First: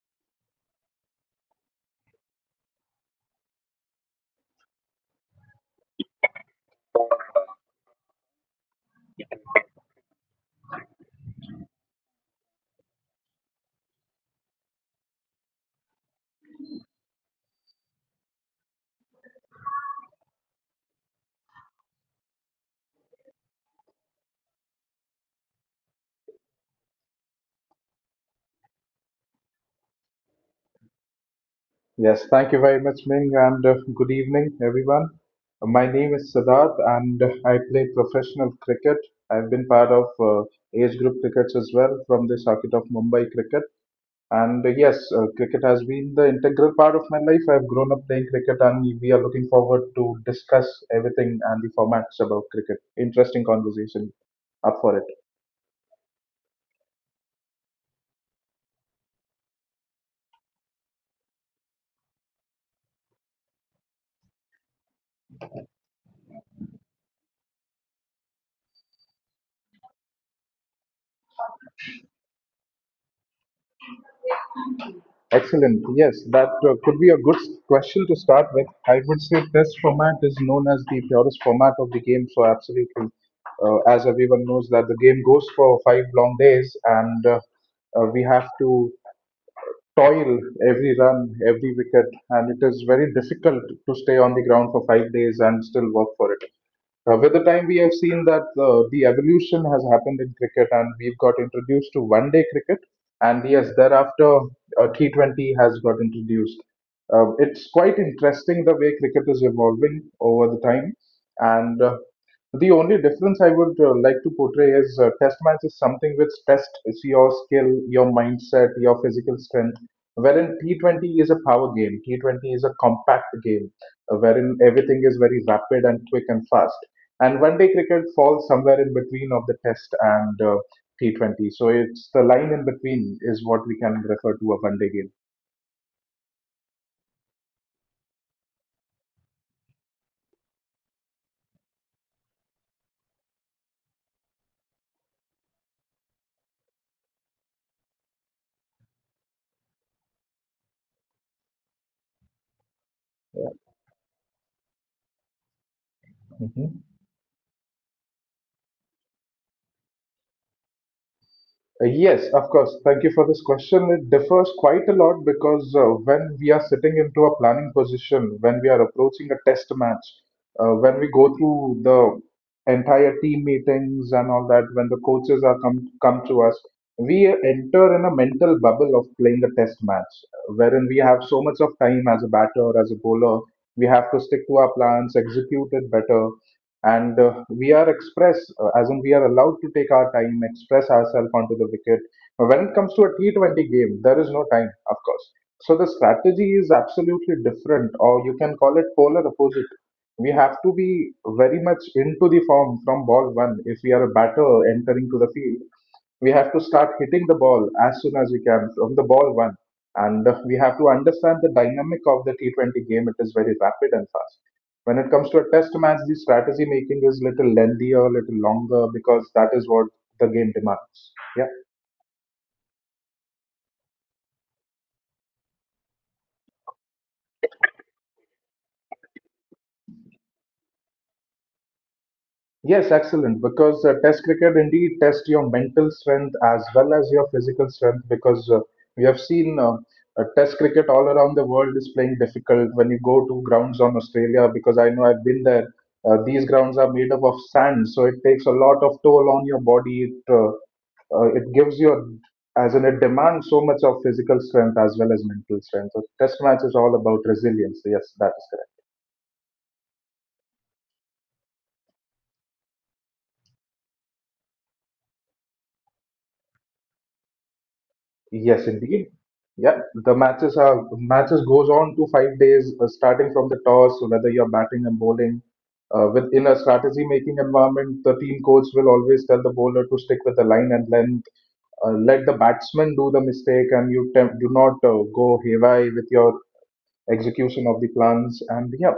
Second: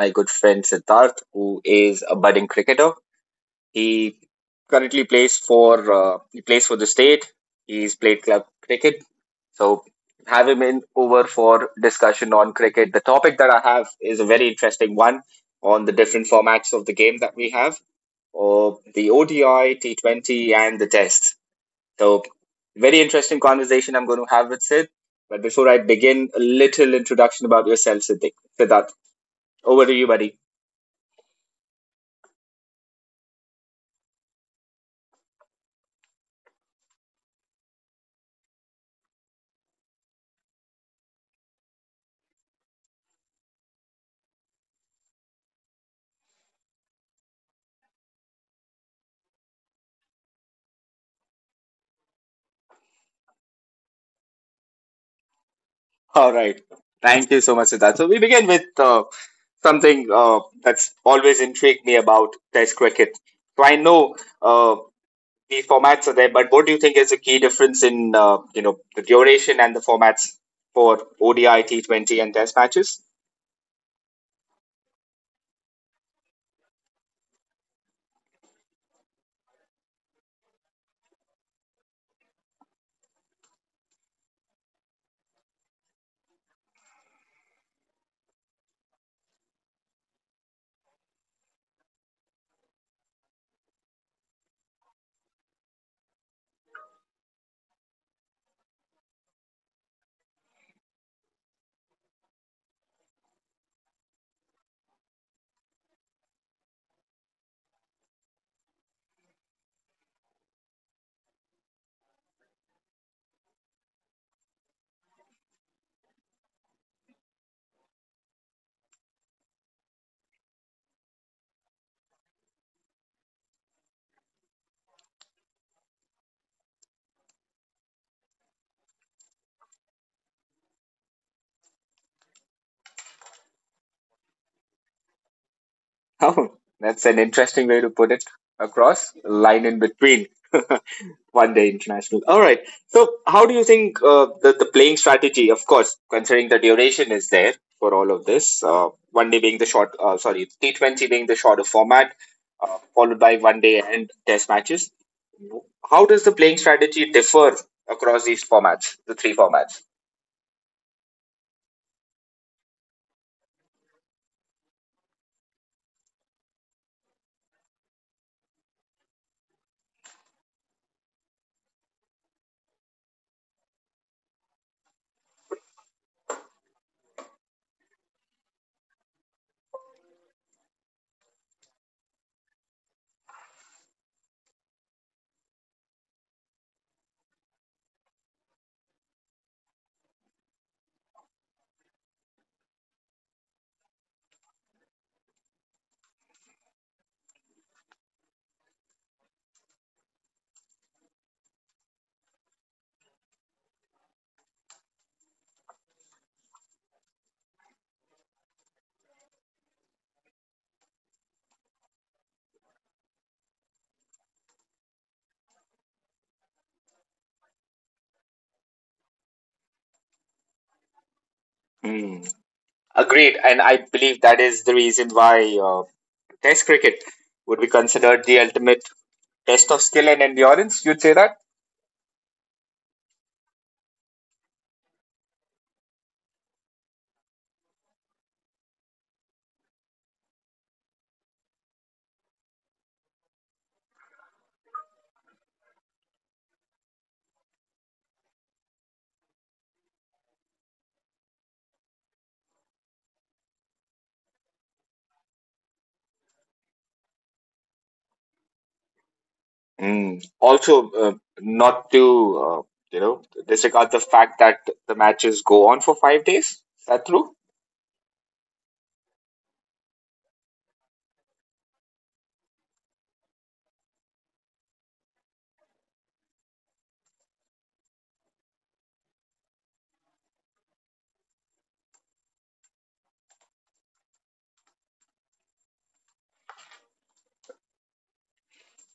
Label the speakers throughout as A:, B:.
A: my good friend Siddharth, who is a budding cricketer. He currently plays for the state. He's played club cricket, so have him in over for discussion on cricket. The topic that I have is a very interesting one on the different formats of the game that we have, or the ODI, T20, and the Test. So, very interesting conversation I'm going to have with Sid. But before I begin, a little introduction about yourself, Siddhi. Siddharth, over to you, buddy.
B: Yes, thank you very much, Ming, and good evening, everyone. My name is Siddharth, and I play professional cricket. I've been part of age group crickets as well from the circuit of Mumbai cricket. And yes, cricket has been the integral part of my life. I've grown up playing cricket, and we are looking forward to discuss everything and the formats about cricket. Interesting conversation. Up for it.
A: All right. Thank you so much, Siddharth. So, we begin with something that's always intrigued me about Test cricket. So, I know the formats are there, but what do you think is the key difference in the duration and the formats for ODI, T20, and Test matches?
B: Excellent. Yes, that could be a good question to start with. I would say test format is known as the purest format of the game. So absolutely, as everyone knows that the game goes for five long days, and we have to toil every run, every wicket, and it is very difficult to stay on the ground for 5 days and still work for it. With the time, we have seen that the evolution has happened in cricket, and we've got introduced to 1 day cricket, and yes, thereafter, T20 has got introduced. It's quite interesting the way cricket is evolving over the time, and the only difference I would like to portray is test match is something which tests your skill, your mindset, your physical strength. Wherein T20 is a power game, T20 is a compact game, wherein everything is very rapid and quick and fast. And 1 day cricket falls somewhere in between of the test and T20. So it's the line in between is what we can refer to a 1 day game.
A: Oh, that's an interesting way to put it across line in between one day international. All right. So, how do you think the playing strategy, of course, considering the duration is there for all of this, one day being the short, T20 being the shorter format, followed by one day and test matches. How does the playing
B: Yeah.
A: strategy differ across these formats, the three formats?
B: Yes, of course. Thank you for this question. It differs quite a lot because when we are sitting into a planning position, when we are approaching a test match, when we go through the entire team meetings and all that, when the coaches are come to us, we enter in a mental bubble of playing a test match, wherein we have so much of time as a batter, as a bowler. We have to stick to our plans, execute it better, and we are express as in we are allowed to take our time express ourselves onto the wicket. But when it comes to a t20 game, there is no time, of course. So the strategy is absolutely different, or you can call it polar opposite. We have to be very much into the form from ball one if we are a batter entering to the field. We have to start hitting the ball as soon as we can from the ball one, and we have to understand the dynamic of the t20 game. It is very rapid and fast. When it comes to a test match, the strategy making is little lengthier, little longer, because that is what the game demands. Yeah.
A: Hmm. Agreed. And I believe that is the reason why Test cricket would be considered the ultimate test of skill and endurance. You'd say that.
B: Yes, excellent. Because test cricket indeed tests your mental strength as well as your physical strength. Because we have seen test cricket all around the world is playing difficult. When you go to grounds on Australia, because I know I've been there, these grounds are made up of sand, so it takes a lot of toll on your body. It it gives you a, as in it demands so much of physical strength as well as mental strength. So test match is all about resilience. Yes, that is correct.
A: Mm. Also, not to uh, you know disregard the fact that the matches go on for 5 days. Is that true?
B: Yes, indeed. Yeah. The matches goes on to 5 days, starting from the toss. So whether you're batting and bowling, within a strategy making environment, the team coach will always tell the bowler to stick with the line and length. Let the batsman do the mistake, and do not go haywire with your execution of the plans. And yeah,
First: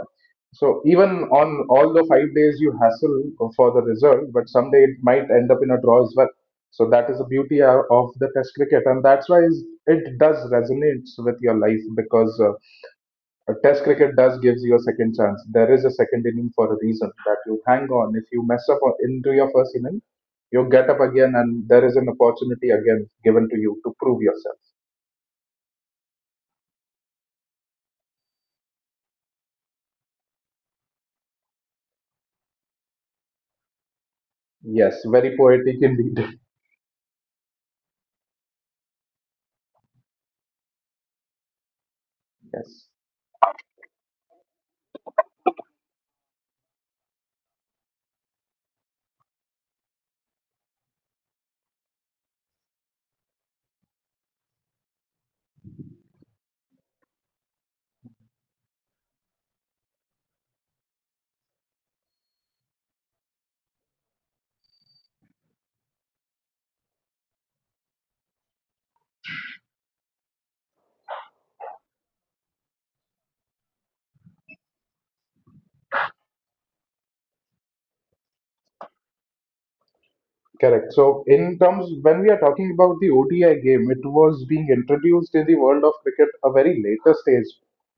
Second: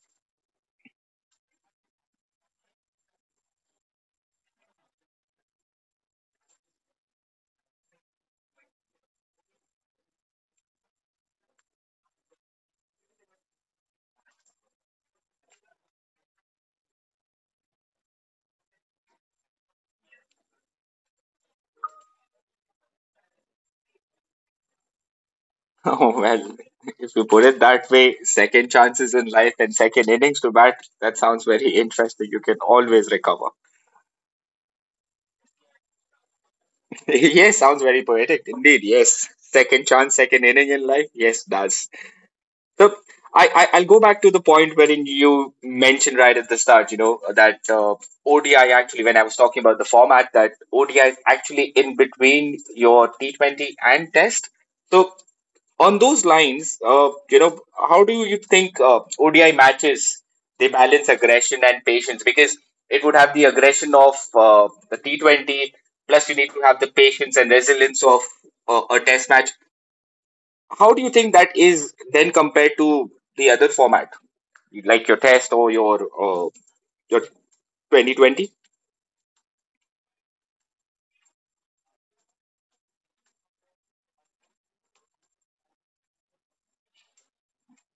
B: so even on all the 5 days you hassle for the result, but someday it might end up in a draw as well. So that is the beauty of the test cricket, and it does resonates with your life, because a test cricket does gives you a second chance. There is a second inning for a reason, that you hang on if you mess up into your first inning, you get up again and there is an opportunity again given to you to prove yourself.
A: Oh well, if you put it that way, second chances in life and second innings to bat. That sounds very interesting. You can always recover.
B: Yes, very poetic indeed.
A: Yes, sounds very poetic indeed. Yes, second chance, second inning in life. Yes, does.
B: yes.
A: So I'll go back to the point wherein you mentioned right at the start, that ODI actually when I was talking about the format that ODI is actually in between your T20 and Test. So on those lines, how do you think ODI matches they balance aggression and patience because it would have the aggression of the T20 plus you need to have the patience and resilience of a Test match. How do you think that is then compared to the other format, like your test or your 2020?
B: Correct. So, in terms, when we are talking about the ODI game, it was being introduced in the world of cricket a very later stage,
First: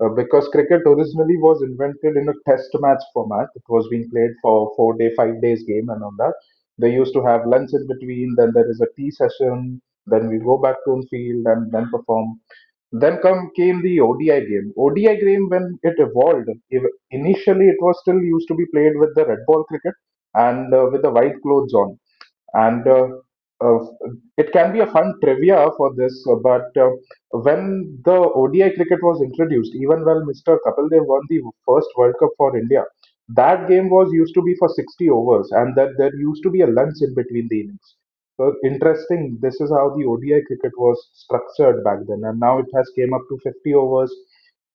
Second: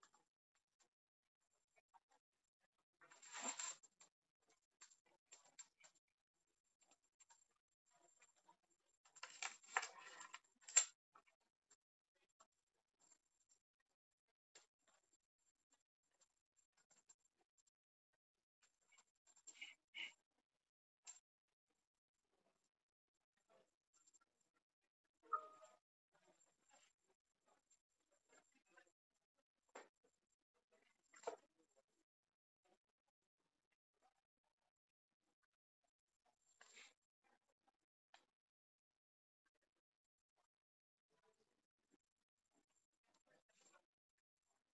B: because cricket originally was invented in a test match format. It was being played for 4 day, 5 days game, and on that. They used to have lunch in between, then there is a tea session, then we go back to on field and then perform. Then come came the ODI game. ODI game when it evolved, initially it was still used to be played with the red ball cricket and with the white clothes on, and uh, it can be a fun trivia for this. But when the ODI cricket was introduced, even when Mr. Kapil Dev won the first World Cup for India, that game was used to be for 60 overs, and that there used to be a lunch in between the innings. So interesting. This is how the ODI cricket was structured back then, and now it has came up to 50 overs.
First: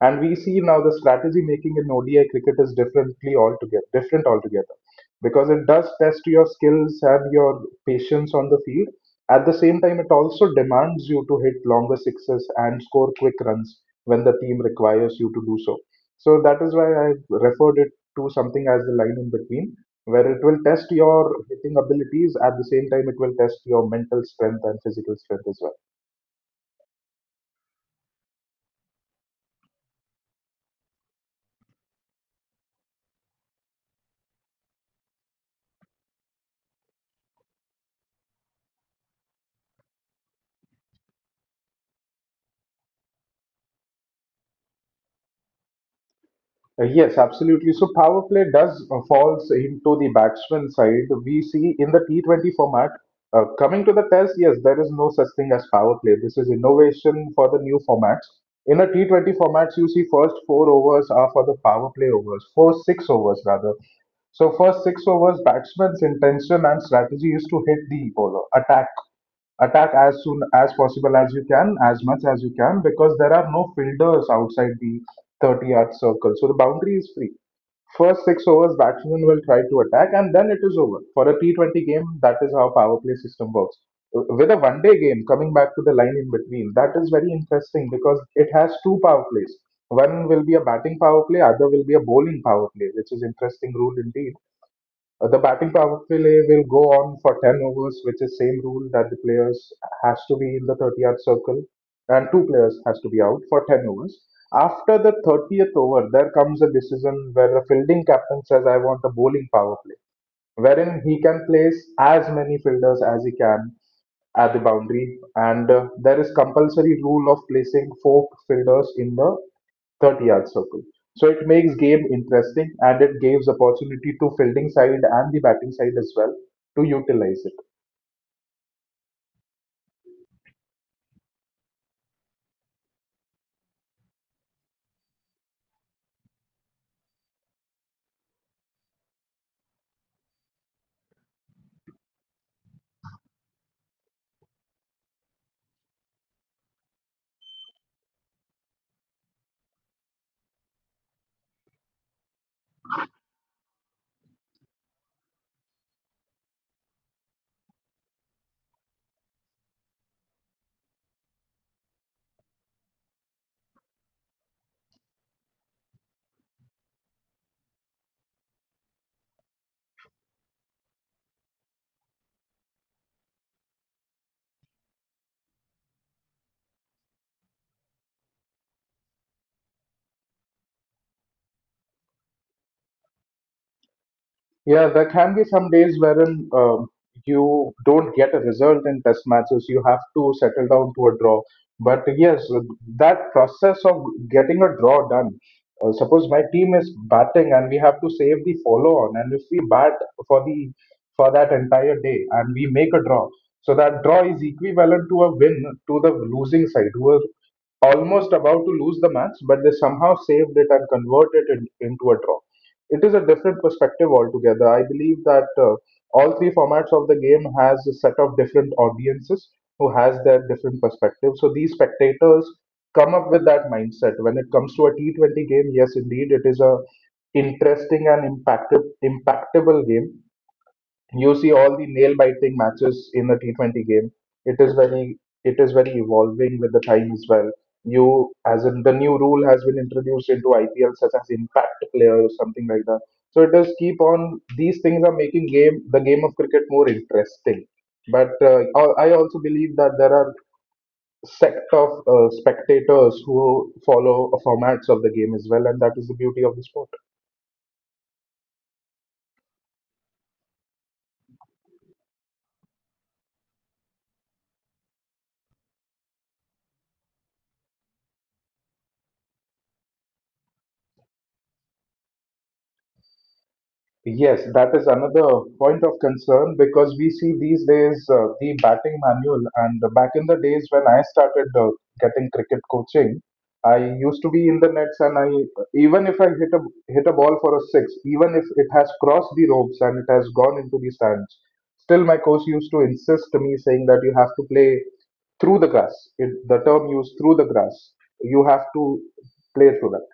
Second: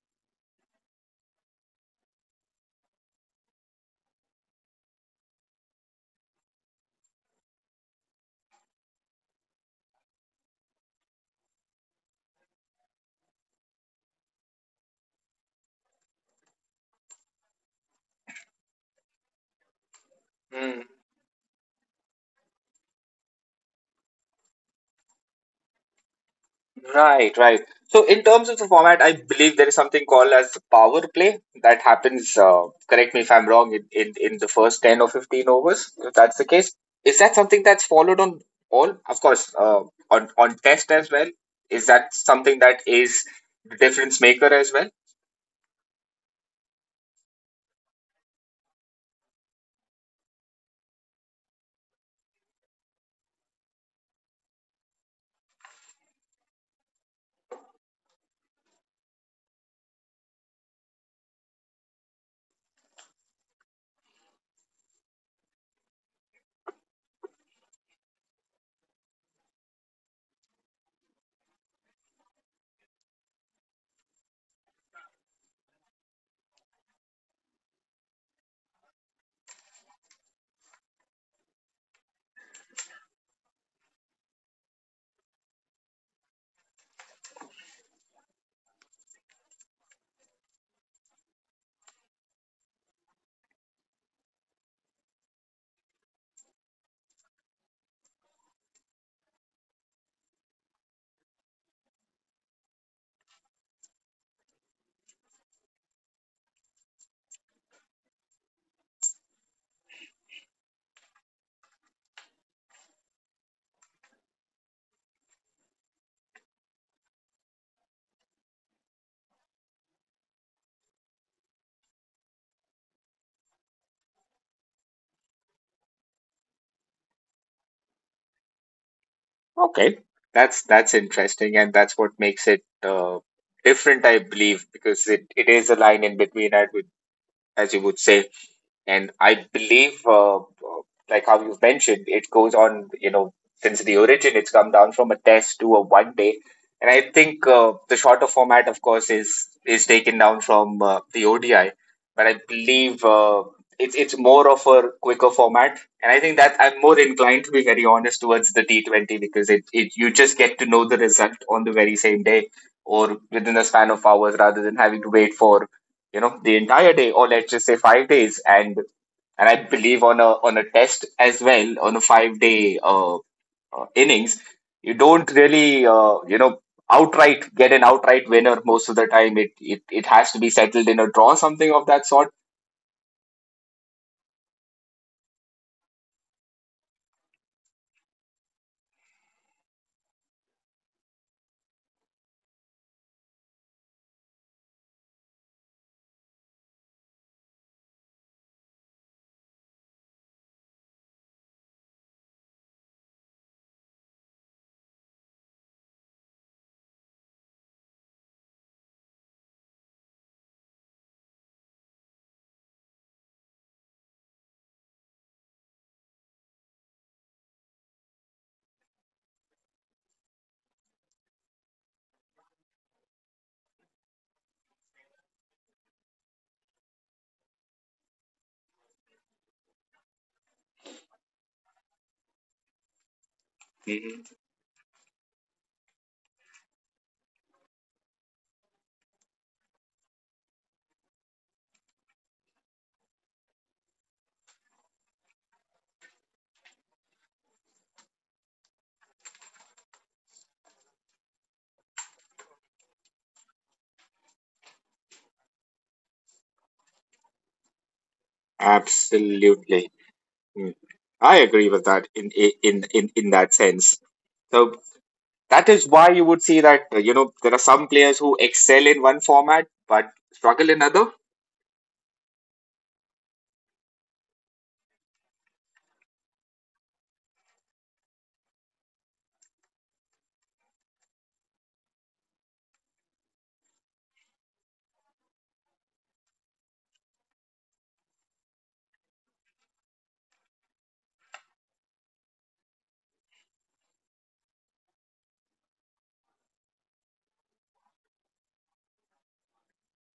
B: And we see now the strategy making in ODI cricket is differently altogether, different altogether, because it does test your skills and your patience on the field. At the same time, it also demands you to hit longer sixes and score quick runs when the team requires you to do so. So that is why I referred it to something as the line in between, where it will
A: Hmm.
B: test your hitting abilities. At the same time, it will test your mental strength and physical strength as well.
A: Right, right. So in terms of the format, I believe there is something called as power play that happens. Correct me if I'm wrong. In the first 10 or 15 overs, if that's the case, is that something that's followed on all? Of course, on test as well. Is that something that is the difference maker as well?
B: Yes, absolutely. So power play does falls into the batsman side. We see in the T20 format. Coming to the test, yes, there is no such thing as power play. This is innovation for the new formats. In a T20 formats, you see first four overs are for the power play overs, first six overs rather. So first six overs, batsman's intention and strategy is to hit the bowler, attack as soon as possible as you can, as much as you can, because there are no fielders outside the 30-yard circle. So the boundary is free. First six overs, batsmen will try to attack, and then it is over. For a T20 game, that is how power play system works. With a 1 day game, coming back to the line in between, that is very interesting because it has two power plays. One will be a batting power play, other will be a bowling power play, which is interesting rule indeed. The batting power play will go on for 10 overs, which is same rule that the players has to be in the 30-yard circle and two players has to be out for 10 overs. After the 30th over, there comes a decision where the fielding captain says, I want a bowling power play, wherein he can place as many fielders as he can at the boundary. And there is compulsory rule of placing four fielders in the 30-yard circle. So it makes game interesting and it gives opportunity to fielding side and the batting side as well to utilize it.
A: Okay, that's interesting, and that's what makes it different, I believe, because it is a line in between, I would, as you would say. And I believe, like how you've mentioned, it goes on, since the origin, it's come down from a test to a one day. And I think the shorter format, of course, is taken down from the ODI. But I believe it's more of a quicker format. And I think that I'm more inclined, to be very honest, towards the T20 because it you just get to know the result on the very same day or within a span of hours rather than having to wait for the entire day or let's just say 5 days, and I believe on a test as well, on a 5-day innings, you don't really outright get an outright winner. Most of the time it has to be settled in a draw, something of that sort.
B: Yeah, there can be some days wherein you don't get a result in test matches. You have to settle down to a draw. But yes, that process of getting a draw done. Suppose my team is batting and we have to save the follow-on, and if we bat for the for that entire day and we make a draw, so that draw is equivalent to a win to the losing side who are almost about to lose the match, but they somehow saved it and converted it into a draw. It is a different perspective altogether. I believe that all three formats of the game has a set of different audiences who has their different perspectives. So these spectators come up with that mindset when it comes to a T20 game. Yes, indeed, it is a interesting and impactable game. You see all the nail biting matches in the T20 game.
A: Hmm.
B: It is very it is very evolving with the time as well. You as in the new rule has been introduced into IPL such as impact player or something like that. So it does keep on these things are making game the game of cricket more interesting. But I also believe that there are sect of spectators who follow formats of the game as well, and that is the beauty of the sport.
A: Absolutely. Mm. I agree with that in that sense. So that is why you would see that there are some players who excel in one format but struggle in other.
B: Yes, that is another point of concern because we see these days the batting manual. And back in the days when I started getting cricket coaching, I used to be in the nets, and I even if I hit a ball for a six, even if it has crossed the ropes and it has gone into the stands, still my coach used to insist to me saying that you have to play through the grass. It, the term used through the grass. You have to play through that.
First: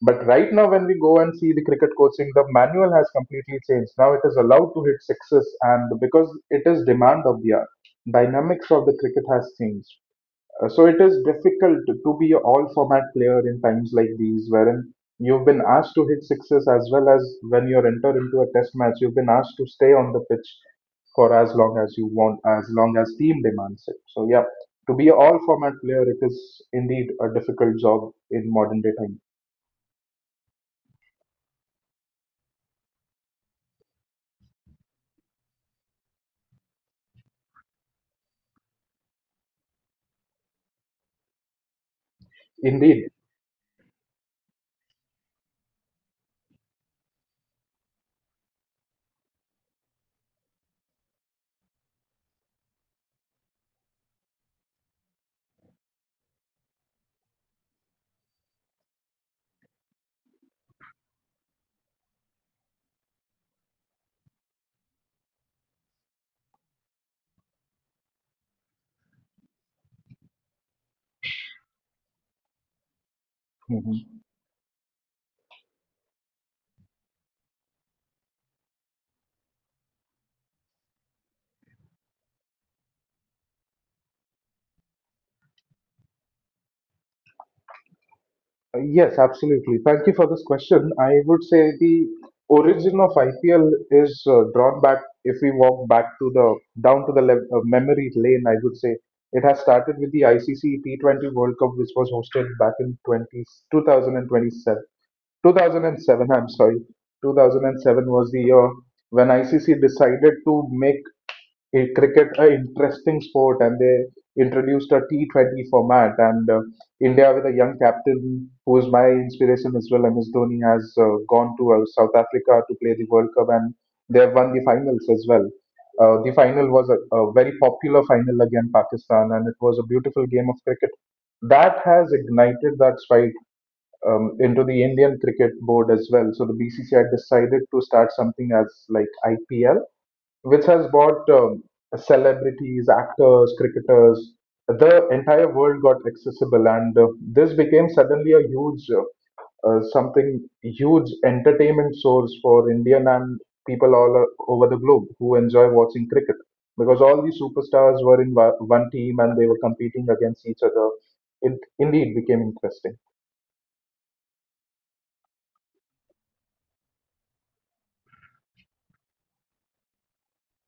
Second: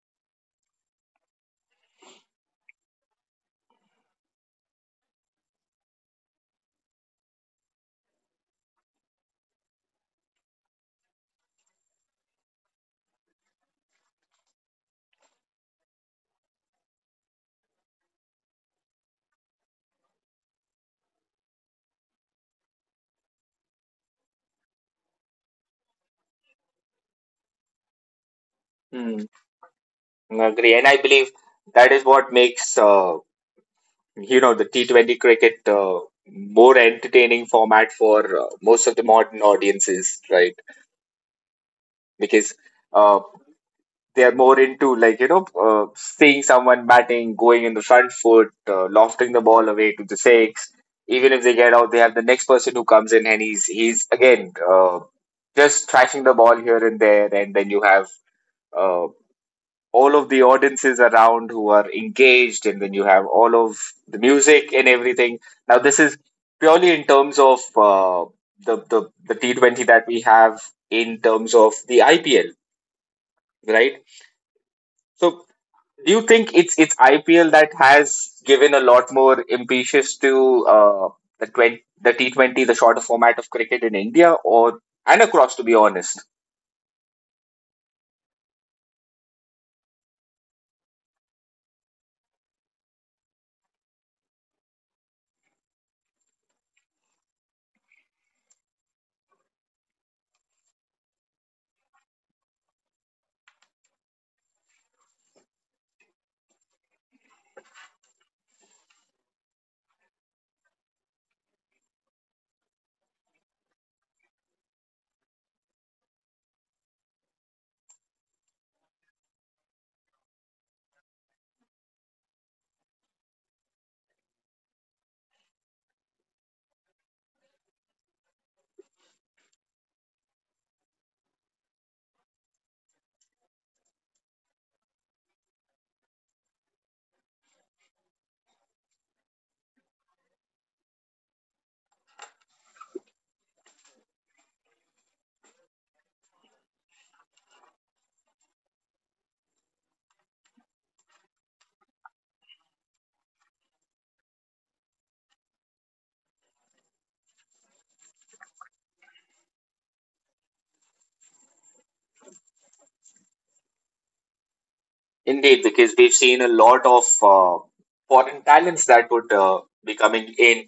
B: But right now, when we go and see the cricket coaching, the manual has completely changed. Now it is allowed to hit sixes, and because it is demand of the hour, dynamics of the cricket has changed. So it is difficult to be an all format player in times like these, wherein you've been asked to hit sixes as well as when you enter into a test match, you've been asked to stay on the pitch for as long as you want, as long as team demands it. So yeah, to be an all format player, it is indeed a difficult job in modern day time.
A: Agree, and I believe that is what makes the T20 cricket more entertaining format for most of the modern audiences, right? Because
B: Indeed.
A: uh, they are more into, like, seeing someone batting, going in the front foot, lofting the ball away to the six. Even if they get out, they have the next person who comes in, and he's again just thrashing the ball here and there, and then you have. uh, all of the audiences around who are engaged, and then you have all of the music and everything. Now this is purely in terms of the T20 that we have, in terms of the IPL, right?
B: Mhm.
A: So do you think it's IPL that has given a lot more impetus to the 20, the T20, the shorter format of cricket in India or and across, to be honest?
B: Yes, absolutely. Thank you for this question. I would say the origin of IPL is drawn back. If we walk back to the down to the lev memory lane, I would say it has started with the ICC T20 World Cup, which was hosted back in twenty two 2007, I'm sorry. 2007 was the year when ICC decided to make a cricket a interesting sport and they introduced a T20 format, and India with a young captain who is my inspiration as well, MS Dhoni, has gone to South Africa to play the World Cup, and they have won the finals as well. The final was a very popular final against Pakistan, and it was a beautiful game of cricket. That has ignited that spite into the Indian cricket board as well. So the BCCI decided to start something as like IPL, which has brought celebrities, actors, cricketers. The entire world got accessible, and this became suddenly a something huge entertainment source for Indian and people all over the globe who enjoy watching cricket because all these superstars were in one team and they were competing against each other. It indeed became interesting.
A: Indeed, because we've seen a lot of foreign talents that would be coming in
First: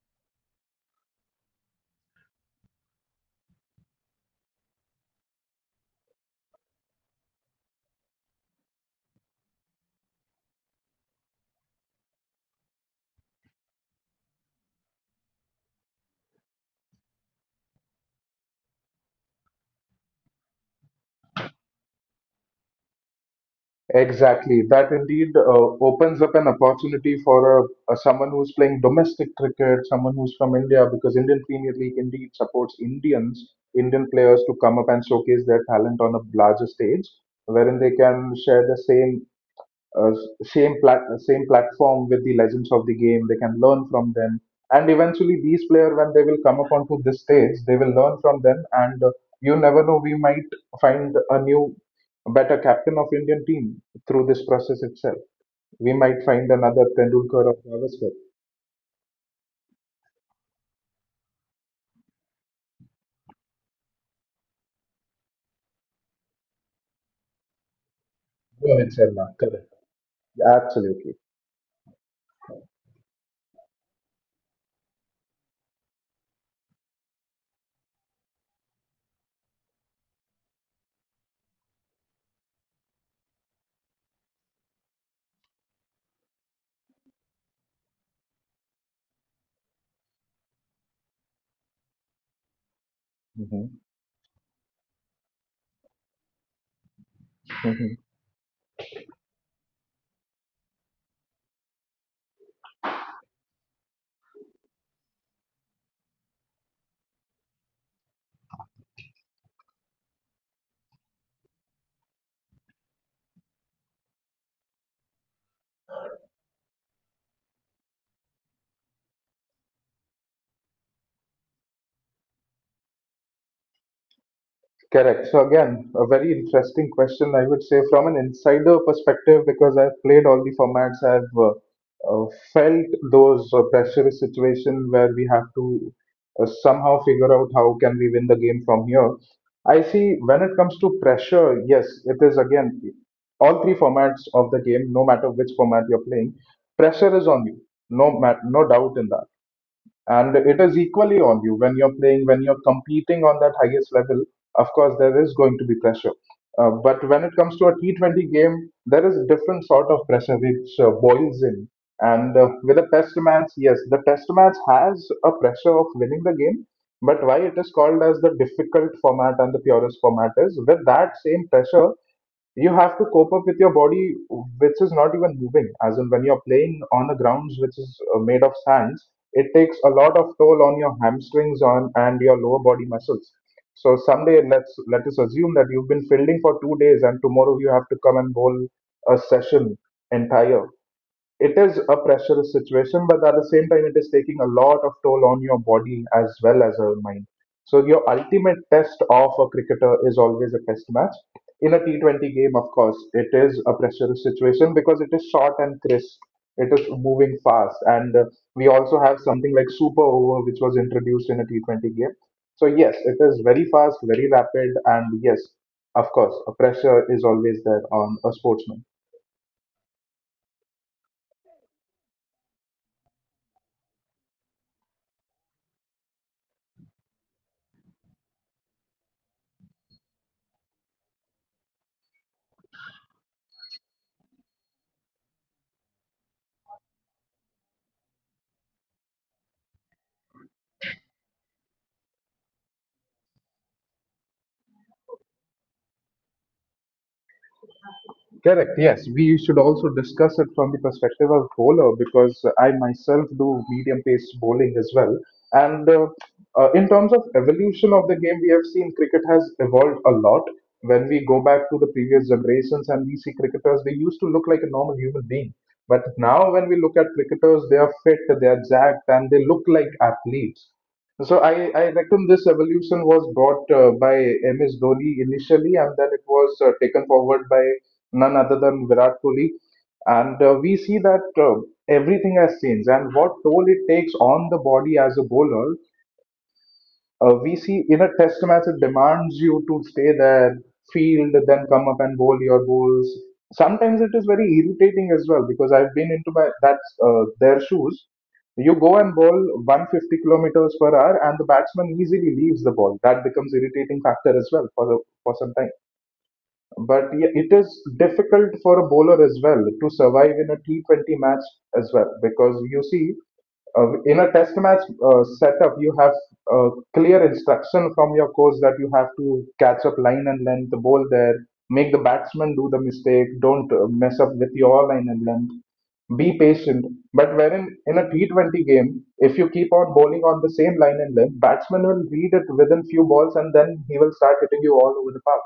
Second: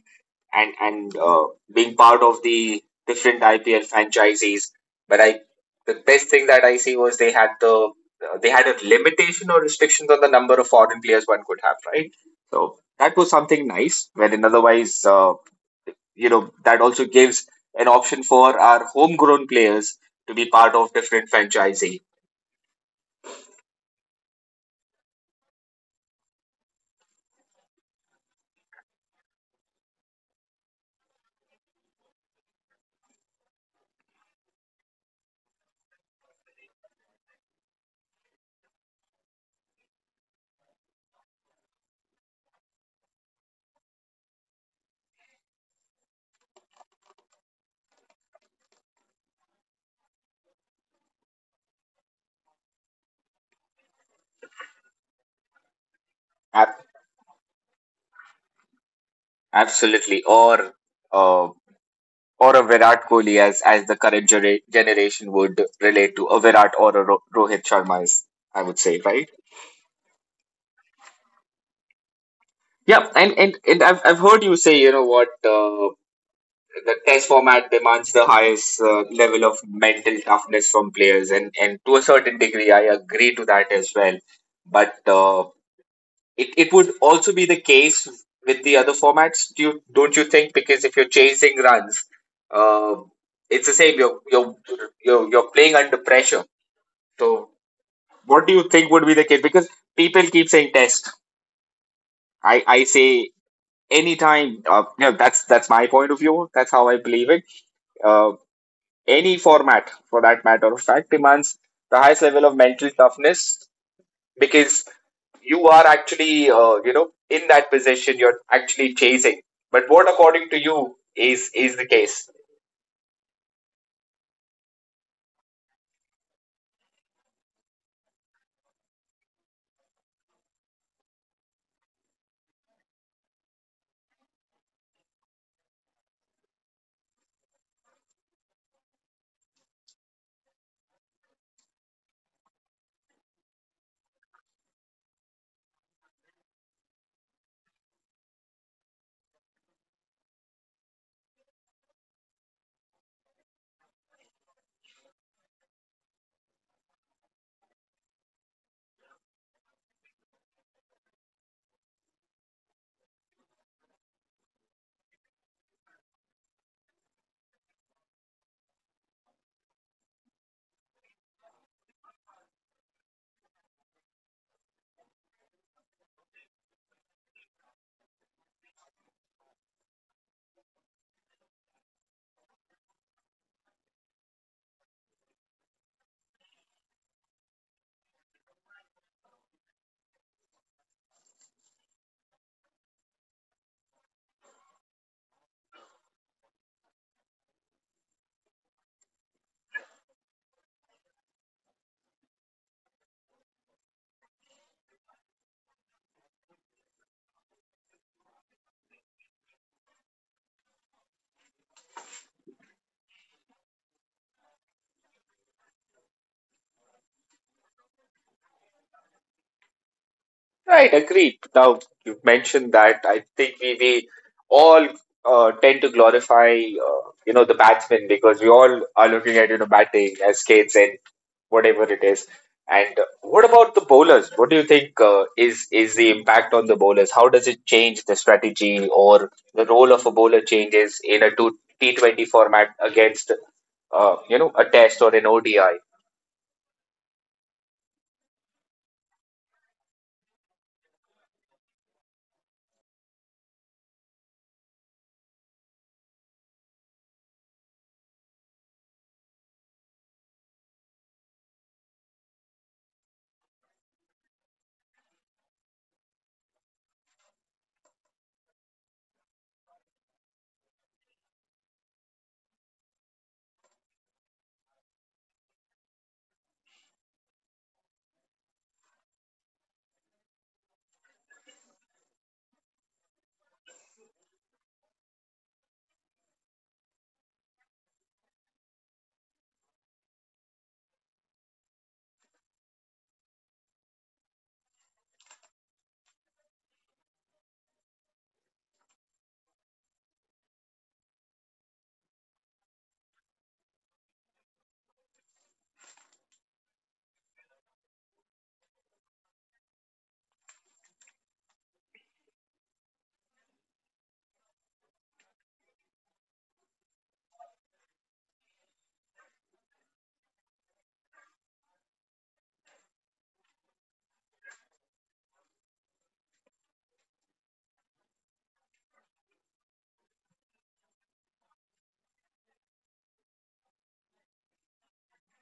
A: and being part of the different IPL franchises. But I, the best thing that I see was they had a limitation or restrictions on the number of foreign players one could have, right? So that was something nice. Wherein otherwise, that also gives an option for our homegrown players to be part of different franchisee.
B: Exactly. That indeed opens up an opportunity for a someone who's playing domestic cricket, someone who's from India, because Indian Premier League indeed supports Indians, Indian players to come up and showcase their talent on a larger stage, wherein they can share the same uh, platform with the legends of the game. They can learn from them, and eventually these players, when they will come up onto this stage, they will learn from them. And you never know, we might find a new, better captain of Indian team through this process itself. We might find
A: Ab-
B: another Tendulkar or Gavaskar.
A: Absolutely, or uh, a Virat Kohli, as, the current generation would relate to a Virat or a Rohit Sharma, is, I would
B: Rohit
A: say,
B: Sharma,
A: right?
B: correct? Absolutely.
A: Yeah, and I've, heard you say, you know what, the test format demands the highest level of mental toughness from players, and to a certain degree, I agree to that as well. But it would also be the case with the other formats, don't you think? Because if you're chasing runs, uh, it's
B: hmm
A: the same. You're playing under pressure. So, what do you think would be the case? Because people keep saying test. I say anytime. That's my point of view. That's how I believe it. Uh, any format, for that matter of fact, demands the highest level of mental toughness because you are actually, in that position. You're actually chasing. But what, according to you, is the case?
B: Correct. So again, a very interesting question, I would say, from an insider perspective, because I've played all the formats, I've uh, felt those pressurous situation where we have to somehow figure out how can we win the game from here. I see, when it comes to pressure, yes, it is again all three formats of the game. No matter which format you're playing, pressure is on you. No, no doubt in that, and it is equally on you when you're competing on that highest level. Of course there is going to be pressure, but when it comes to a T20 game, there is a different sort of pressure which boils in. And with a test match, yes, the test match has a pressure of winning the game, but why it is called as the difficult format and the purest format is, with that same pressure you have to cope up with your body, which is not even moving as in when you're playing on the grounds which is made of sands. It takes a lot of toll on your hamstrings on and your lower body muscles. So someday, let us assume that you've been fielding for two days and tomorrow you have to come and bowl a session entire. It is a pressurous situation, but at the same time, it is taking a lot of toll on your body as well as your mind. So your ultimate test of a cricketer is always a test match. In a T20 game, of course, it is a pressurous situation because it is short and crisp. It is moving fast, and we also have something like super over, which was introduced in a T20 game. So yes, it is very fast, very rapid, and yes, of course, a pressure is always there on a sportsman.
A: Right, agreed. Now you've mentioned that. I think we all tend to glorify the batsmen, because we all are looking at batting as kids and whatever it is. And what about the bowlers? What do you think is the impact on the bowlers? How does it change the strategy, or the role of a bowler changes in a two T 20 format against a test or an ODI?
B: Correct. Yes, we should also discuss it from the perspective of bowler because I myself do medium pace bowling as well. And in terms of evolution of the game, we have seen cricket has evolved a lot. When we go back to the previous generations and we see cricketers, they used to look like a normal human being. But now, when we look at cricketers, they are fit, they are jacked, and they look like athletes. So I reckon this evolution was brought by MS Dhoni initially, and then it was taken forward by none other than Virat Kohli. And we see that everything has changed, and what toll it takes on the body as a bowler, we see in a test match, it demands you to stay there, field, then come up and bowl your balls. Sometimes it is very irritating as well because I've been into my that's their shoes. You go and bowl 150 kilometers per hour, and the batsman easily leaves the ball. That becomes irritating factor as well for for some time. But yeah, it is difficult for a bowler as well to survive in a T20 match as well because you see, in a test match setup, you have uh, clear instruction from your coach that you have to catch up line and length, bowl there, make the batsman do the mistake, don't mess up with your line and length, be patient. But wherein in a T20 game, if you keep on bowling on the same line and length, batsman will read it within few balls and then he will start hitting you all over the park.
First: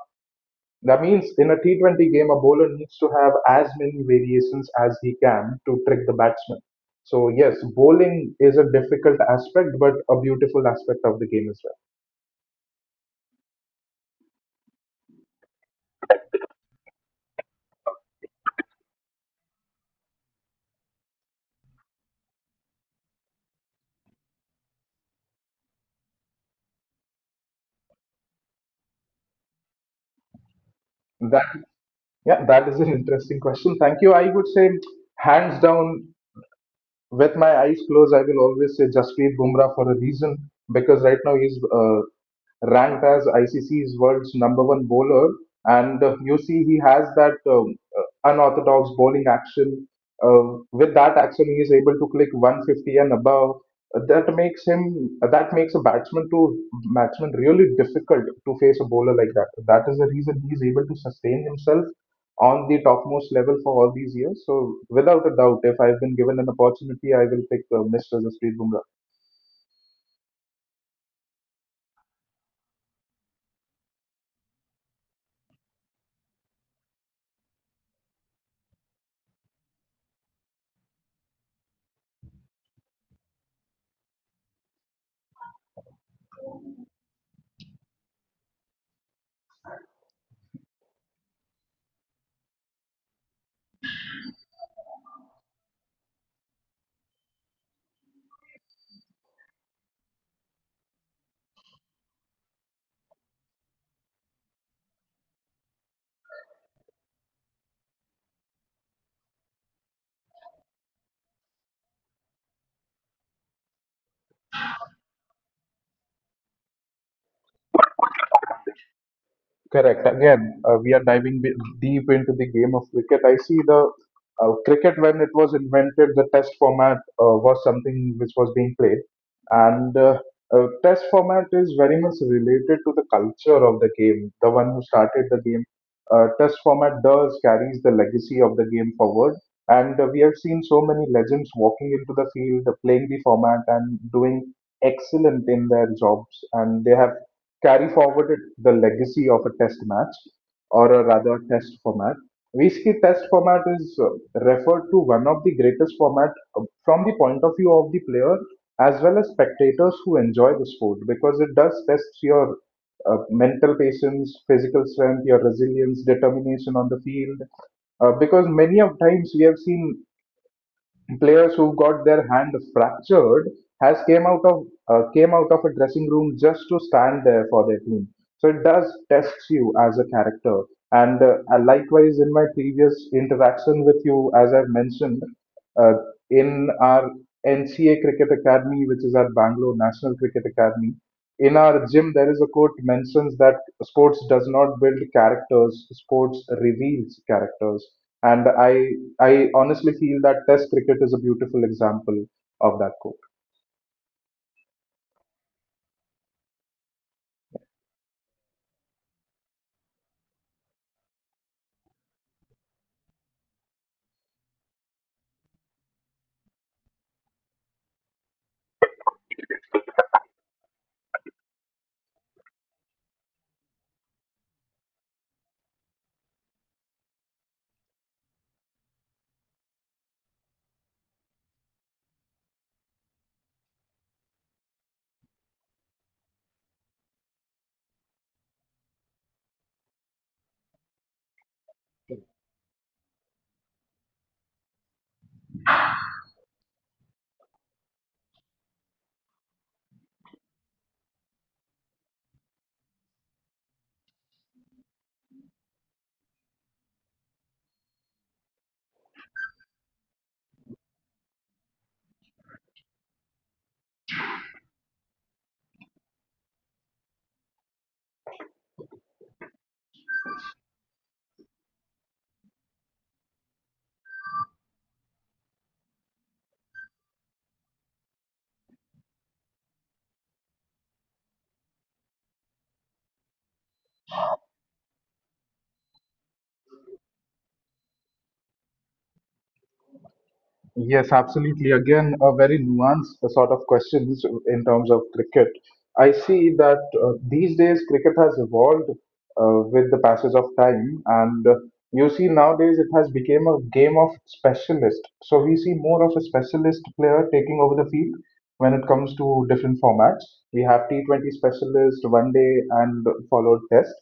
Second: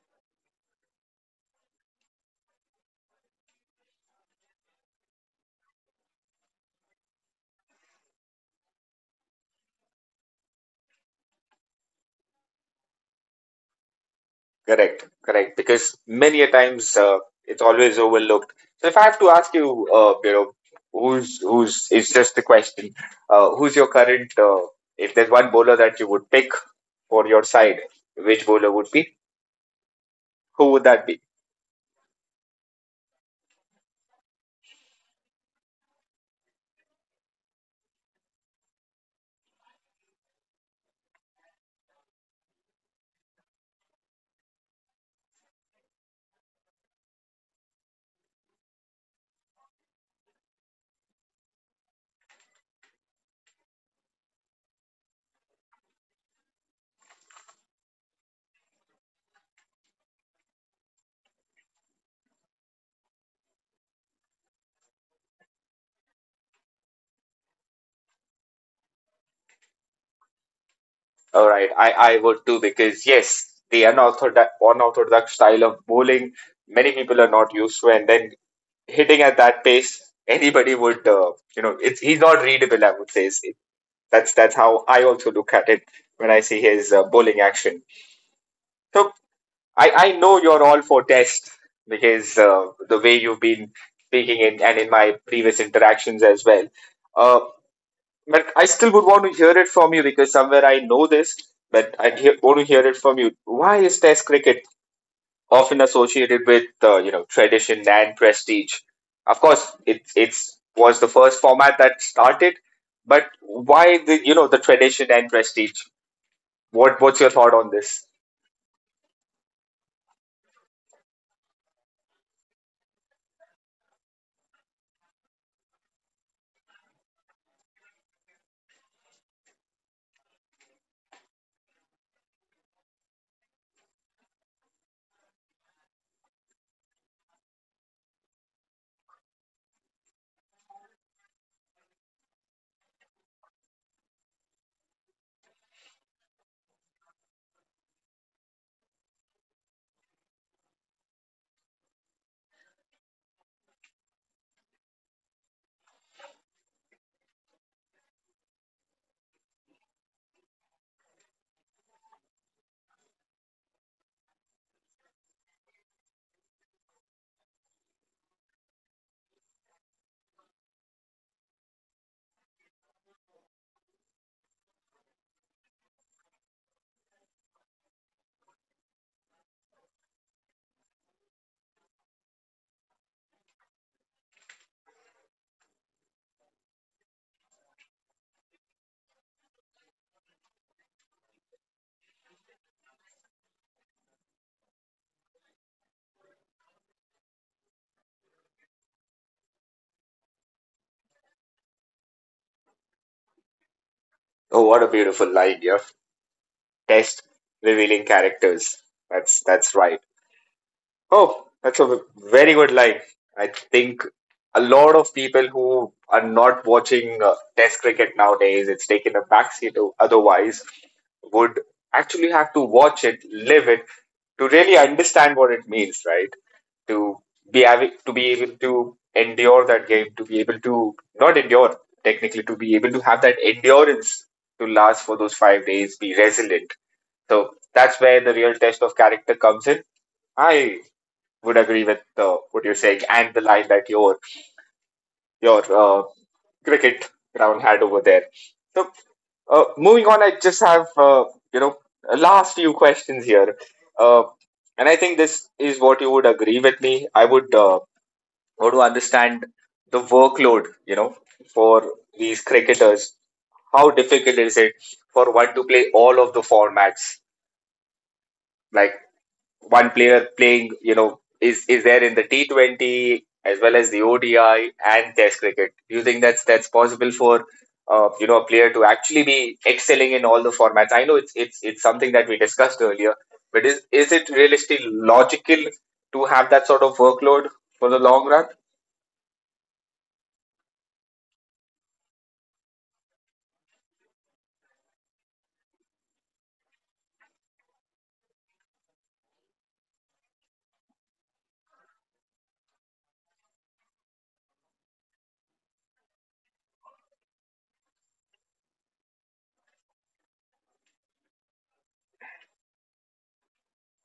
B: That means in a T20 game, a bowler needs to have as many variations as he can to trick the batsman. So, yes, bowling is a difficult aspect, but a beautiful aspect of the game as
A: Correct, correct. Because many a times it's always overlooked. So if I have to ask you, who's? It's just a question. Who's your current? If there's one bowler that you would pick for your side, which bowler would be? Who would that be?
B: well. That is an interesting question. Thank you. I would say, hands down, with my eyes closed, I will always say Jasprit Bumrah for a reason, because right now he's ranked as ICC's world's number one bowler, and you see he has that unorthodox bowling action. With that action, he is able to click 150 and above. That makes a batsman really difficult to face a bowler like that. That is the reason he is able to sustain himself on the topmost level for all these years. So without a doubt, if I've been given an opportunity, I will pick Mr. Jasprit Bumrah.
A: All right, I would too, because yes, the unorthodox style of bowling, many people are not used to, and then hitting at that pace, anybody would. You know, it's he's not readable, I would say. That's how I also look at it when I see his bowling action. So I know you're all for Test, because the way you've been speaking in, and in my previous interactions as well. Uh, but I still would want to hear it from you, because somewhere I know this, but I would want to hear it from you. Why is Test cricket often associated with tradition and prestige? Of course, it's was the first format that started, but why the you know the tradition and prestige? What's your thought on this?
B: Correct. Again, we are diving deep into the game of cricket. I see the cricket, when it was invented, the test format was something which was being played, and test format is very much related to the culture of the game. The one who started the game, test format does carries the legacy of the game forward, and we have seen so many legends walking into the field, playing the format, and doing excellent in their jobs, and they have carry forwarded the legacy of a test match, or a rather test format. Basically, test format is referred to one of the greatest format from the point of view of the player as well as spectators who enjoy the sport because it does test your mental patience, physical strength, your resilience, determination on the field. Because many of times we have seen players who got their hand fractured has came out of a dressing room just to stand there for their team, so it does tests you as a character. And Likewise, in my previous interaction with you, as I've mentioned, uh, in our NCA cricket academy, which is our Bangalore National Cricket Academy, in our gym there is a quote mentions that sports does not build characters, sports reveals characters. And I honestly feel that Test cricket is a beautiful example of that quote.
A: Oh, what a beautiful line, yeah. Test revealing characters. That's right. Oh, that's a very good line. I think a lot of people who are not watching Test cricket nowadays, it's taken a backseat to otherwise, would actually have to watch it, live it, to really understand what it means, right? To be able to endure that game, to be able to not endure technically, to be able to have that endurance to last for those 5 days, be resilient. So that's where the real test of character comes in. I would agree with what you're saying and the line that your cricket ground had over there. So Moving on, I just have you know a last few questions here, uh, and I think this is what you would agree with me. I would want to understand the workload, you know, for these cricketers. How difficult is it for one to play all of the formats? Like one player playing, you know, is there in the T20 as well as the ODI and Test cricket. Do you think that's possible for you know a player to actually be excelling in all the formats? I know it's something that we discussed earlier, but is it realistically logical to have that sort of workload for the long run?
B: Yes, absolutely. Again, a very nuanced sort of questions in terms of cricket. I see that these days cricket has evolved with the passage of time, and you see, nowadays it has become a game of specialist. So we see more of a specialist player taking over the field when it comes to different formats. We have T20 specialist, one-day, and followed Test.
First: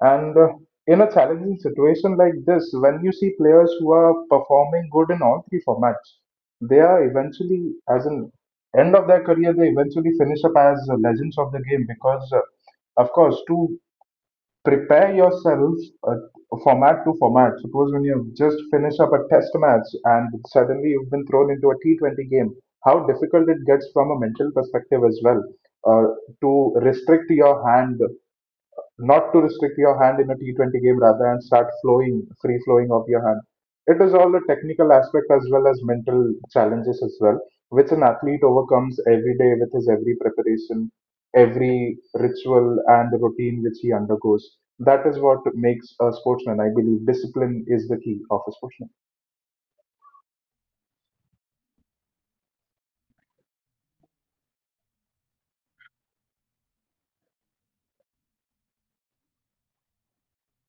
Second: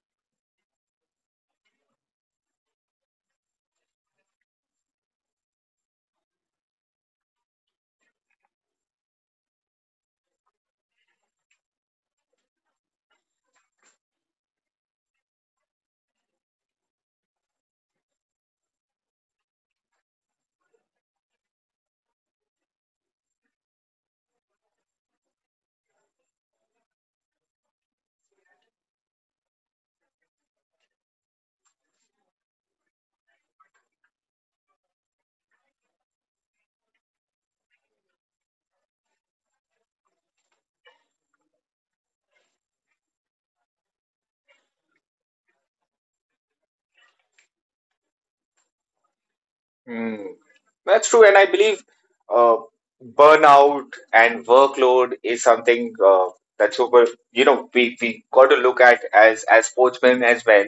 B: And in a challenging situation like this, when you see players who are performing good in all three formats, they are eventually, as in end of their career, they eventually finish up as legends of the game because, of course, to prepare yourself uh, format to format. Suppose when you have just finished up a test match and suddenly you've been thrown into a T20 game, how difficult it gets from a mental perspective as well. Uh, to restrict your hand, not to restrict your hand in a T20 game rather, and start flowing, free flowing of your hand. It is all the technical aspect as well as mental challenges as well, which an athlete overcomes every day with his every preparation, every ritual and the routine which he undergoes. That is what makes a sportsman. I believe discipline is the key of a sportsman.
A: Mm. That's true, and I believe uh, burnout and workload is something that's super. You know, we got to look at as sportsmen as well,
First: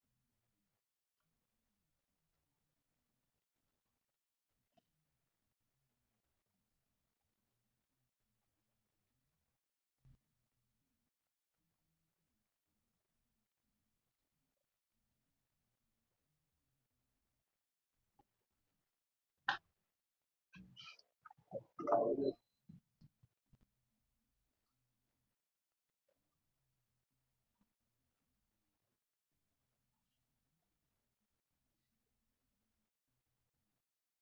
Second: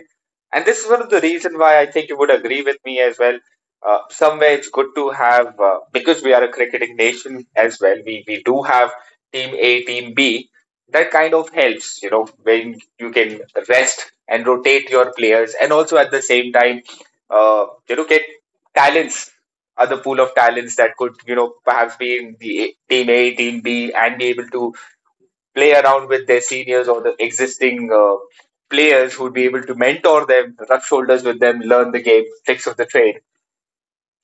A: and this is one of the reason why I think you would agree with me as well. Somewhere it's good to have because we are a cricketing nation as well. We do have team A, team B. That kind of helps, you know, when you can rest and rotate your players, and also at the same time, you know, get talents, other pool of talents that could, you know, perhaps be in the team A, team B, and be able to play around with their seniors or the existing players who'd be able to mentor them, rub shoulders with them, learn the game, tricks of the trade.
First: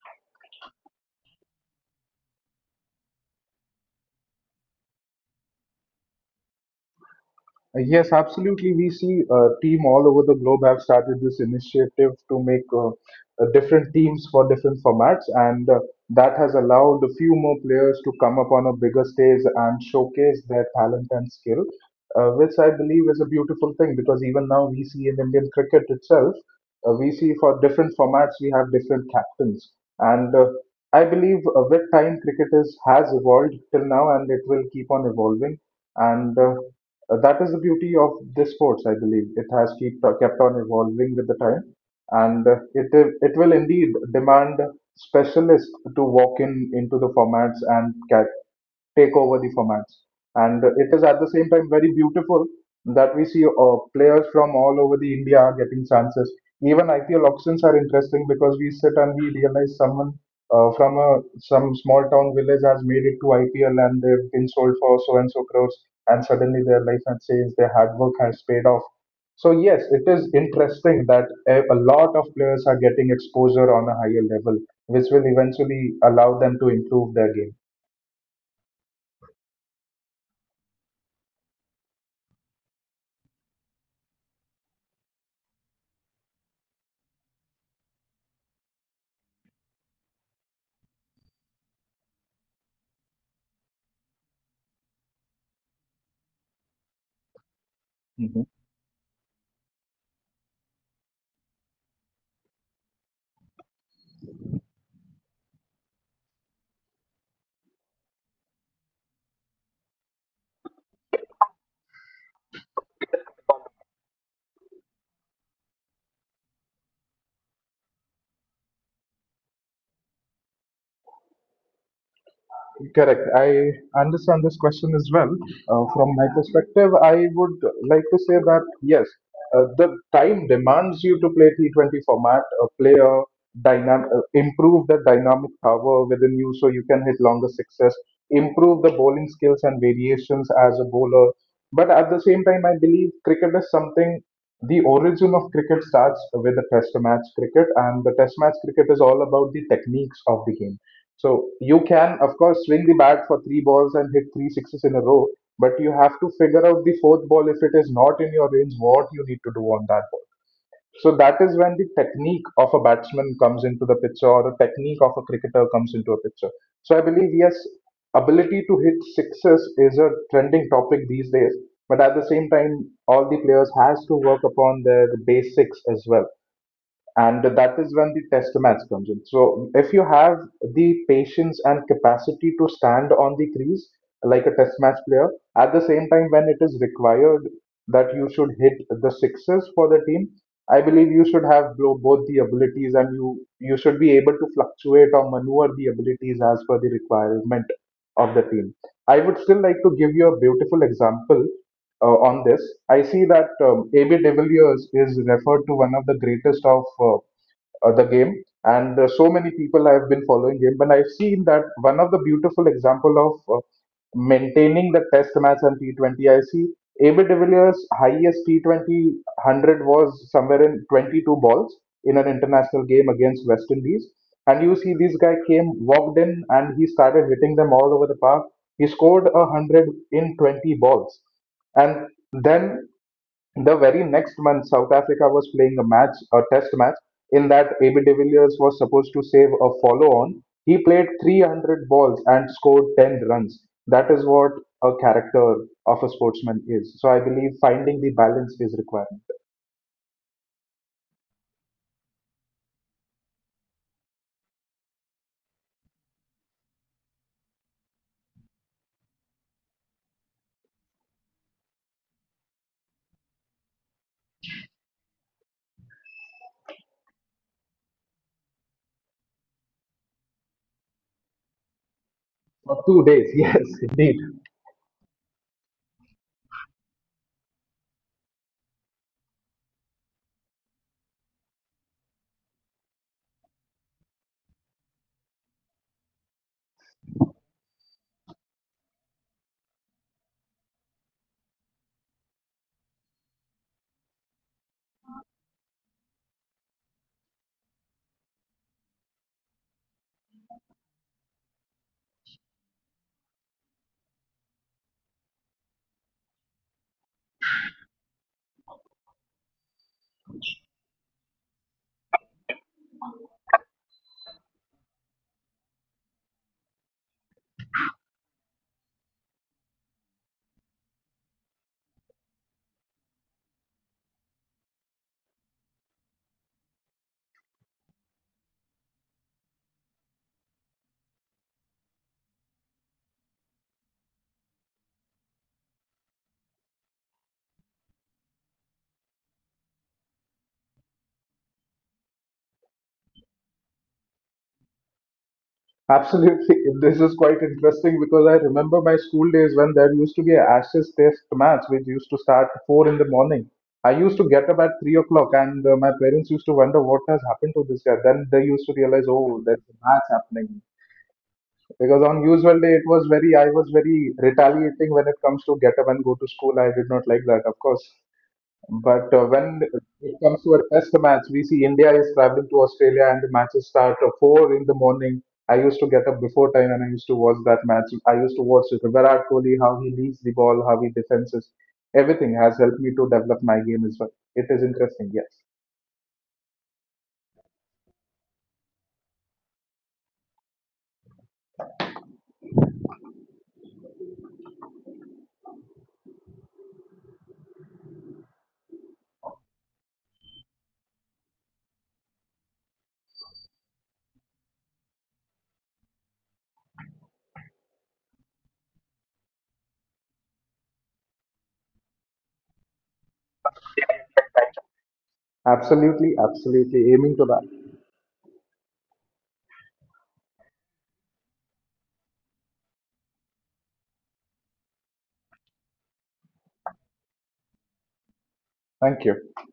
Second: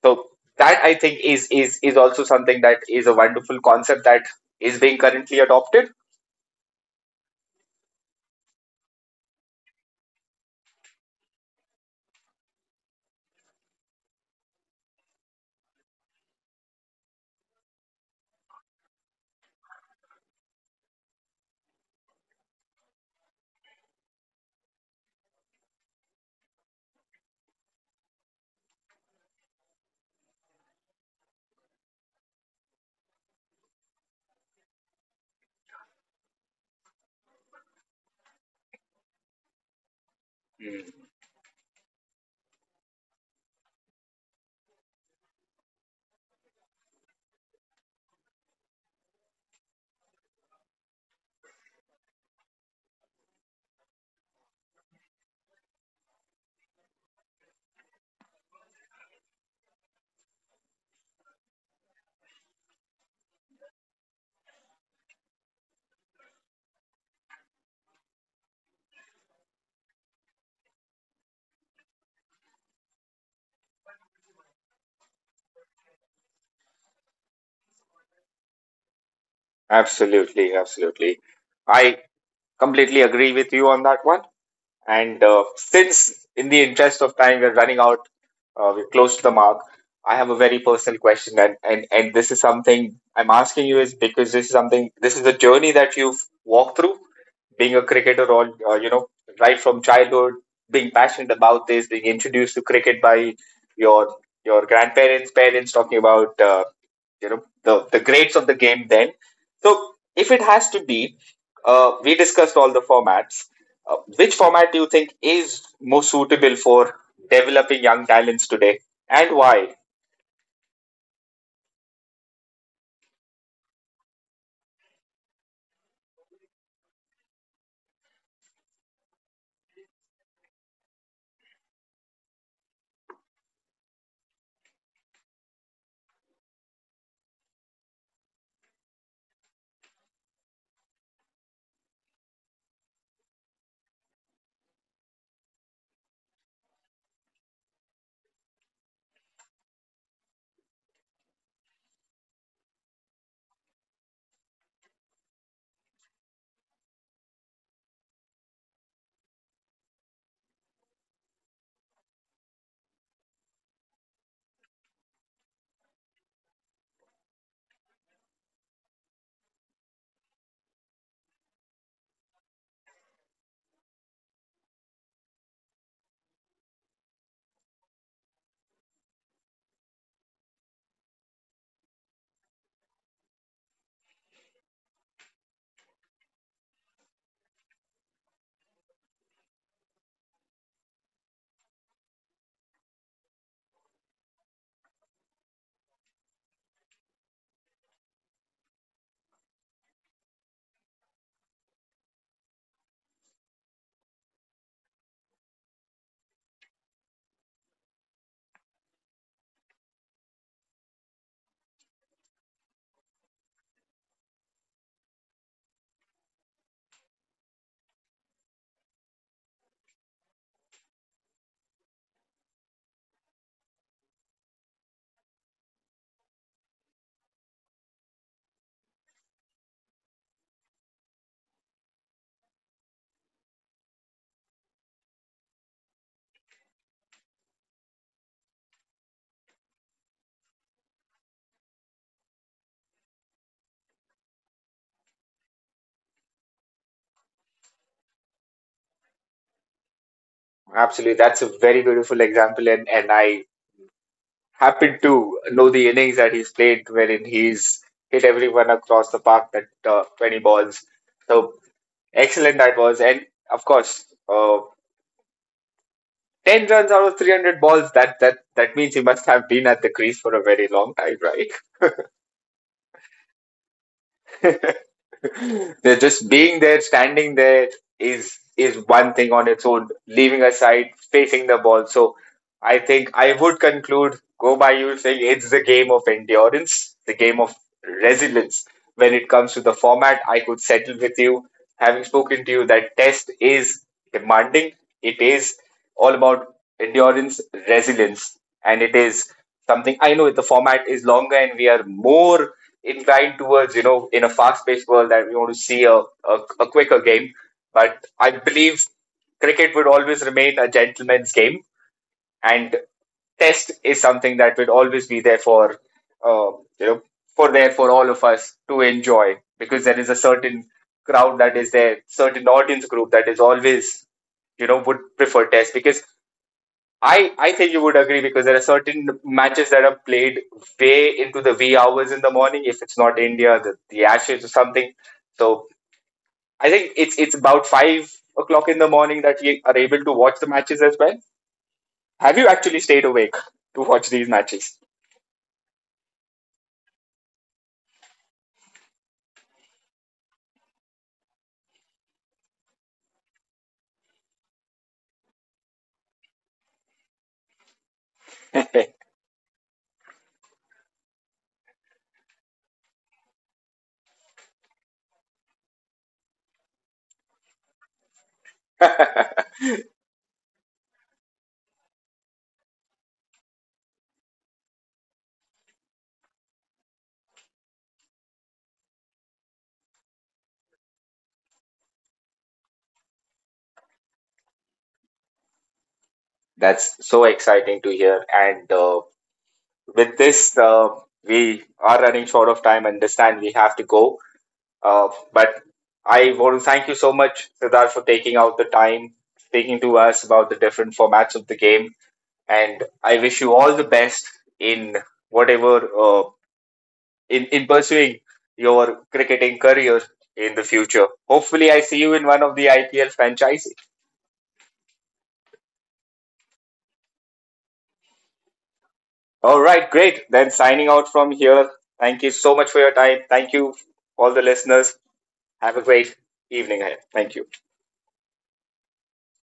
A: So that I think is also something that is a wonderful concept that is being currently adopted.
B: Yes, absolutely. We see team all over the globe have started this initiative to make different teams for different formats, and that has allowed a few more players to come up on a bigger stage and showcase their talent and skill, which I believe is a beautiful thing because even now we see in Indian cricket itself, we see for different formats we have different captains. And I believe, with time cricket is, has evolved till now, and it will keep on evolving. And that is the beauty of this sports, I believe. It has keep, kept on
A: Mm.
B: evolving with the time, and it will indeed demand specialists to walk in into the formats and take over the formats. And it is at the same time very beautiful that we see players from all over the India are getting chances. Even IPL auctions are interesting because we sit and we realize someone from a some small town village has made it to IPL, and they've been sold for so and so crores, and suddenly their life has changed. Their hard work has paid off. So yes, it is interesting that a lot of players are getting exposure on a higher level, which will eventually allow them to improve their game.
A: Absolutely, absolutely. I completely agree with you on that one. And since, in the interest of time, we're running out, we're close to the mark. I have a very personal question, and this is something I'm asking you is because this is something this is the journey that you've walked through, being a cricketer
B: Mm-hmm.
A: all right from childhood, being passionate about this, being introduced to cricket by your your grandparents, parents, talking about the greats of the game then. So if it has to be, we discussed all the formats. Which format do you think is most suitable for developing young talents today, and why?
B: Correct. I understand this question as well. From my perspective, I would like to say that yes, the time demands you to play T20 format, play a dynamic, improve the dynamic power within you so you can hit longer sixes, improve the bowling skills and variations as a bowler. But at the same time, I believe cricket is something. The origin of cricket starts with the test match cricket, and the test match cricket is all about the techniques of the game, so you can, of course, swing the bat for three balls and hit three sixes in a row, but you have to figure out the fourth ball if it is not in your range, what you need to do on that ball. So that is when the technique of a batsman comes into the picture, or the technique of a cricketer comes into a picture. So I believe yes, ability to hit sixes is a trending topic these days, but at the same time, all the players has to work upon their basics as well, and that is when the test match comes in. So if you have the patience and capacity to stand on the crease like a test match player, at the same time when it is required that you should hit the sixes for the team, I believe you should have both the abilities, and you should be able to fluctuate or maneuver the abilities as per the requirement of the team. I would still like to give you a beautiful example on this. I see that AB de Villiers is referred to one of the greatest of the game, and so many people have been following him. But I've seen that one of the beautiful example of maintaining the Test match and T20. I see AB de Villiers' highest T twenty hundred was somewhere in 22 balls in an international game against West Indies. And you see, this guy came, walked in, and he started hitting them all over the park. He scored a hundred in 20 balls, and then the very next month, South Africa was playing a match, a test match, in that AB de Villiers was supposed to save a follow on. He played 300 balls and scored 10 runs. That is what a character of a sportsman is. So I believe finding the balance is required.
A: Absolutely, that's a very beautiful example, and I happen to know the innings that he's played wherein he's hit everyone across the park, that 20 balls. So excellent that was. And of course, 10 runs out of 300 balls, that means he must have been at the crease for a very long time, right?
B: For 2 days, yes, indeed.
A: They're just being there, standing there is one thing on its own, leaving aside facing the ball. So I think I would conclude, go by you saying it's the game of endurance, the game of resilience. When it comes to the format, I could settle with you, having spoken to you, that test is demanding. It is all about endurance, resilience, and it is something. I know the format is longer and we are more inclined towards, you know, in a fast paced world that we want to see a quicker game. But I believe cricket would always remain a gentleman's game, and test is something that will always be there for uh, you know for there for all of us to enjoy, because there is a certain crowd that is there, certain audience group that is always, you know, would prefer test. Because I think you would agree, because there are certain matches that are played way into the wee hours in the morning if it's not india, the ashes or something. So I think it's about 5 o'clock in the morning that we are able to watch the matches as well. Have you actually stayed awake to watch these matches?
B: Absolutely. This is quite interesting because I remember my school days when there used to be an Ashes Test match which used to start at 4 in the morning. I used to get up at 3 o'clock, and my parents used to wonder what has happened to this guy. Then they used to realize, oh, there's a match happening. Because on usual day, I was very retaliating when it comes to get up and go to school. I did not like that, of course. But when it comes to a test match, we see India is traveling to Australia and the matches start at 4 in the morning. I used to get up before time and I used to watch that match. I used to watch Virat Kohli, how he leads the ball, how he defenses. Everything has helped me to develop my game as well. It is interesting, yes.
A: That's so exciting to hear. And with this, we are running short of time. Understand we have to go. But I want to thank you so much, Siddharth, for taking out the time, speaking to us about the different formats of the game. And I wish you all the best in whatever in pursuing your cricketing career in the future. Hopefully, I see you in one of the IPL franchises.
B: Absolutely, absolutely aiming to that.
A: All right, great. Then signing out from here. Thank you so much for your time. Thank you, all the listeners. Have a great evening ahead. Thank you.
B: Thank you.